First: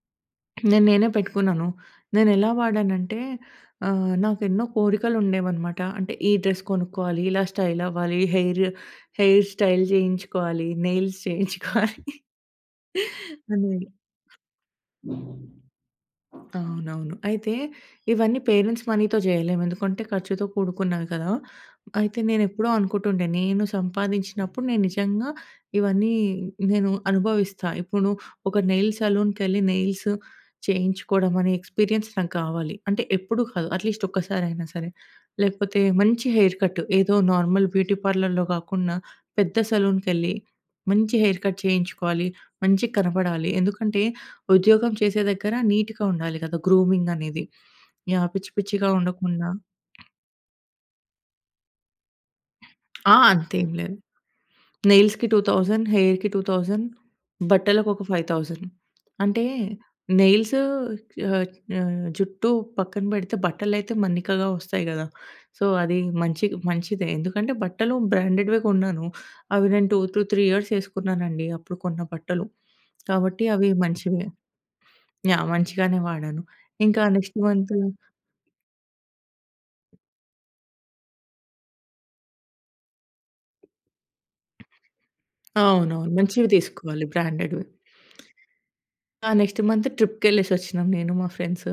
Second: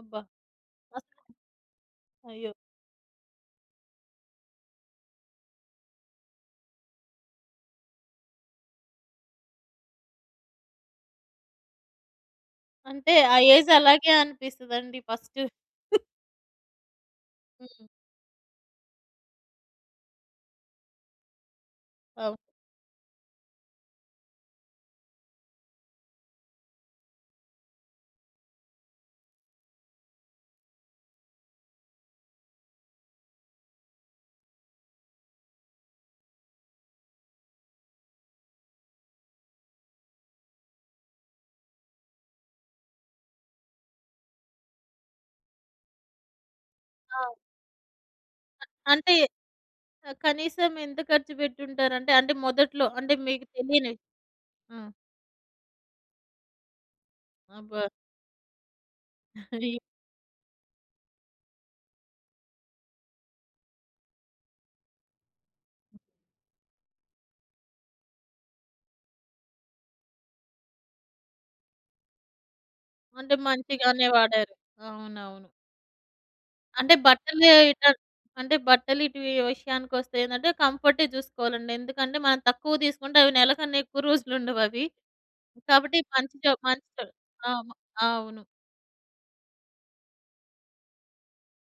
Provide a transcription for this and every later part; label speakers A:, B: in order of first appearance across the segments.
A: అబ్బా!
B: నేను నేనే
A: ఆక్
B: పెట్టుకున్నాను. నేనెలా
A: అయ్యో!
B: వాడానంటే, ఆహ్, నాకెన్నో కోరికలు ఉండేవన్నమాట. అంటే ఈ డ్రెస్ కొనుక్కోవాలి ఇలా స్టైల్ అవ్వాలి ఈ హెయిర్, హెయిర్ స్టైల్ జేయించుకోవాలి నెయిల్స్ జేయించుకోవాలి
A: అంటే ఆ ఏజ్
B: అని.
A: అలాగే అనిపిస్తదండి ఫస్ట్.
B: అవునవును. అయితే,
A: హ్మ్.
B: ఇవన్నీ పేరెంట్స్ మనీతో జేయలేం. ఎందుకంటే, ఖర్చుతో కూడుకున్నవి గదా! అయితే
A: ఓహ్!
B: నేనెప్పుడో అనుకుంటుండే నేను సంపాదించినప్పుడు నేను నిజంగా ఇవన్నీ నేను అనుభవిస్తా. ఇప్పుడు ఒక నెయిల్స్ సెలూన్‌కెళ్లి నెయిల్స్ చేయించుకోవడం అనే ఎక్స్‌పీరియన్స్ నాకు గావాలి. అంటే ఎప్పుడూ కాదు. అట్లీస్ట్ ఒక్కసారి అయినా సరే. లేకపోతే మంచి హెయిర్ కట్. ఏదో నార్మల్ బ్యూటీ పార్లర్‌లో గాకుండా, పెద్ద సలూన్‌కెళ్లి మంచి హెయిర్ కట్ చేయించుకోవాలి. మంచిగా కనపడాలి ఎందుకంటే, ఉద్యోగం చేసే దగ్గర నీట్‌గా ఉండాలి గదా! గ్రూమింగ్
A: ఆ!
B: అనేది. యాహ్! పిచ్చి
A: అ
B: పిచ్చిగా
A: అంటే
B: ఉండకుండా.
A: ఆహ్, కనీసం ఎంత ఖర్చు బెట్టుంటారంటే, అంటే మొదట్లో అంటే
B: ఆ!
A: మీకు
B: అంతేం లేదు.
A: తెలియనివి? ఆ!
B: నెయిల్స్‌కి 2,000 హెయిర్‌కి 2000
A: అబ్బా!
B: బట్టలకు ఒక 5,000 అంటే
A: రీ
B: నెయిల్స్ ఆహ్, ఆహ్, జుట్టు పక్కన బెడితే బట్టలైతే మన్నికగా ఒస్తాయి గదా! సో, అది మంచి మంచిదే. ఎందుకంటే, బట్టలు బ్రాండెడ్వే గొన్నాను. అవి నేను 2 టూ 3 ఇయర్స్ ఎసుకున్నానండి. అప్పుడు కొన్న బట్టలు.
A: అంటే
B: కాబట్టి అవి
A: మంచిగానే
B: మంచివే
A: వాడారు.
B: యాహ్!
A: అవునవును.
B: మంచిగానే వాడాను.
A: అంటే
B: ఇంకా నెక్స్ట్
A: బట్టలే
B: మంతు
A: ఎటన్ అంటే బట్టలు ఇటు వీ విషయానికి ఒస్తే ఏందంటే, కంఫర్టే జూసుకోవాలండి. ఎందుకంటే, మనం తక్కువ దీసుకుంటే అవి నెలకన్నా ఎక్కువ రోజులు ఉండవవి. కాబట్టి
B: అవునవును. మంచివి
A: మంచిగా మంచి
B: దీసుకోవాలి
A: ఆహ్,
B: బ్రాండ్‌డ్‌వి.
A: మ ఆ! అవును.
B: ఆ నెక్స్ట్ మంత్ ట్రిప్‌కెళ్ళేసి ఒచ్చినాం నేను మా ఫ్రెండ్సు.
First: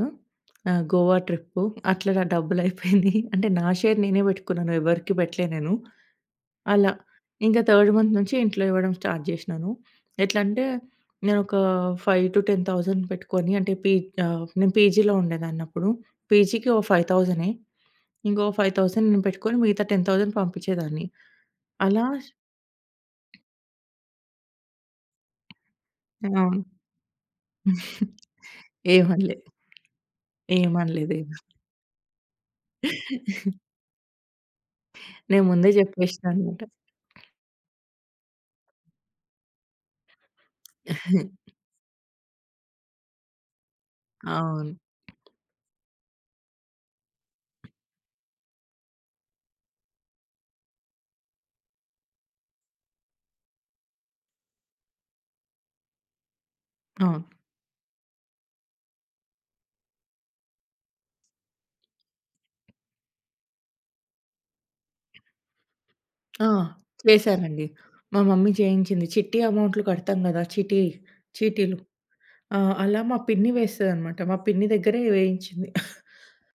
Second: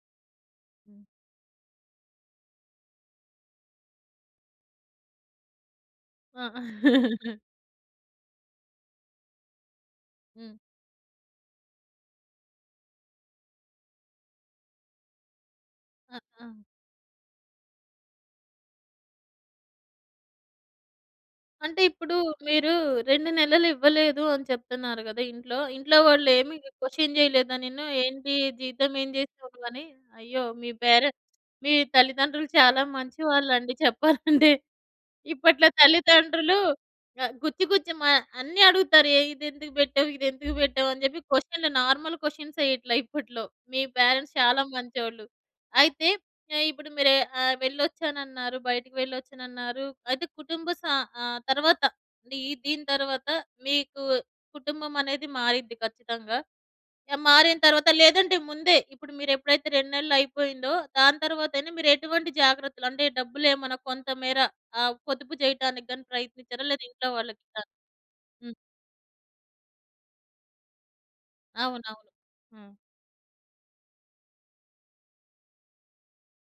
B: ఆహ్, గోవా ట్రిప్పు అట్లా నా డబ్బులు అయిపోయినియి. అంటే నా షేర్ నేనే బెట్టుకున్నాను ఎవరికీ బెట్టలే నేను.
A: ఆ!
B: అలా. ఇంకా థర్డ్ మంత్ నుంచి ఇంట్లో ఇవ్వడం స్టార్ట్ చేషినాను.
A: హ్మ్.
B: ఎట్లంటే నేను ఒక 5- 10000 పెట్టుకొని. అంటే పీ ఆహ్, నేను పీజీలో ఉండేదాన్నప్పుడు.
A: ఆ! ఆ!
B: పీజీకి ఓహ్, ఫైవ్ థౌసంనె ఇంకో 5,000 నేను పెట్టుకొని మిగతా 10,000 పంపించేదాన్ని.
A: అంటే
B: అలా
A: ఇప్పుడు, మీరు 2 నెలలు ఇవ్వలేదు అని చెప్తున్నారు కదా ఇంట్లో. ఇంట్లో
B: ఆ!
A: వాళ్ళు ఏమి
B: అవును.
A: క్వశ్చన్ జేయలేదా నిన్ను? ఏంటి జీతం ఏం
B: ఏమనలే.
A: జేసావు నువ్వని? అయ్యో! మీ
B: ఏమనలేదు.
A: పేరెంట్స్
B: ఎమ
A: మీ తల్లిదండ్రులు చాలా మంచివాళ్ళు అండి చెప్పాలంటే.
B: నేను
A: ఇప్పట్లో
B: ముందే జెప్పేసినా
A: తల్లిదండ్రులు
B: అన్నమాట.
A: ఆహ్, గుచ్చి గుచ్చి మ అన్నీ అడుగుతారు. ఏ ఇదెందుకు బెట్టావు. ఇది ఎందుకు బెట్టావు అని జెప్పి క్వశ్చన్లు నార్మల్ క్వశ్చన్స్ ఏయట్లే ఇప్పట్లో. మీ పేరెంట్స్ చాలా
B: అవును.
A: మంచోళ్ళు. అయితే ఆహ్, ఇప్పుడు మీరు ఆహ్, వెళ్లొచ్చానన్నారు, బయటకి వెళ్ళొచ్చానన్నారు అయితే కుటుంబ స ఆహ్, తరువాత అంటే ఈ దీని తర్వాత, మీకు కుటుంబం అనేది మారిద్ది ఖచ్చితంగా. ఆహ్,
B: అవును.
A: మారిన తర్వాత లేదంటే ముందే, ఇప్పుడు మీరు ఎప్పుడైతే 2 నెలలు అయిపోయిందో. దాని తరువాత అయినా మీరు ఎటువంటి జాగ్రత్తలు. అంటే డబ్బులేమన్నా కొంతమేర ఆహ్, పొదుపు జేయటానికి గాని
B: ఆ!
A: ప్రయత్నించారా? లేదా ఇంట్లో వాళ్ళకి కా
B: చేసానండి. మా మమ్మీ
A: హ్మ్.
B: జేయించింది. చిట్టి అమౌంట్లు కడతాం గదా చిటీ. చీటీలు
A: అవునవును.
B: ఆహ్,
A: హ్మ్.
B: అలా మా పిన్ని వేస్తది అనమాట. మా పిన్ని దగ్గరే వేయించింది.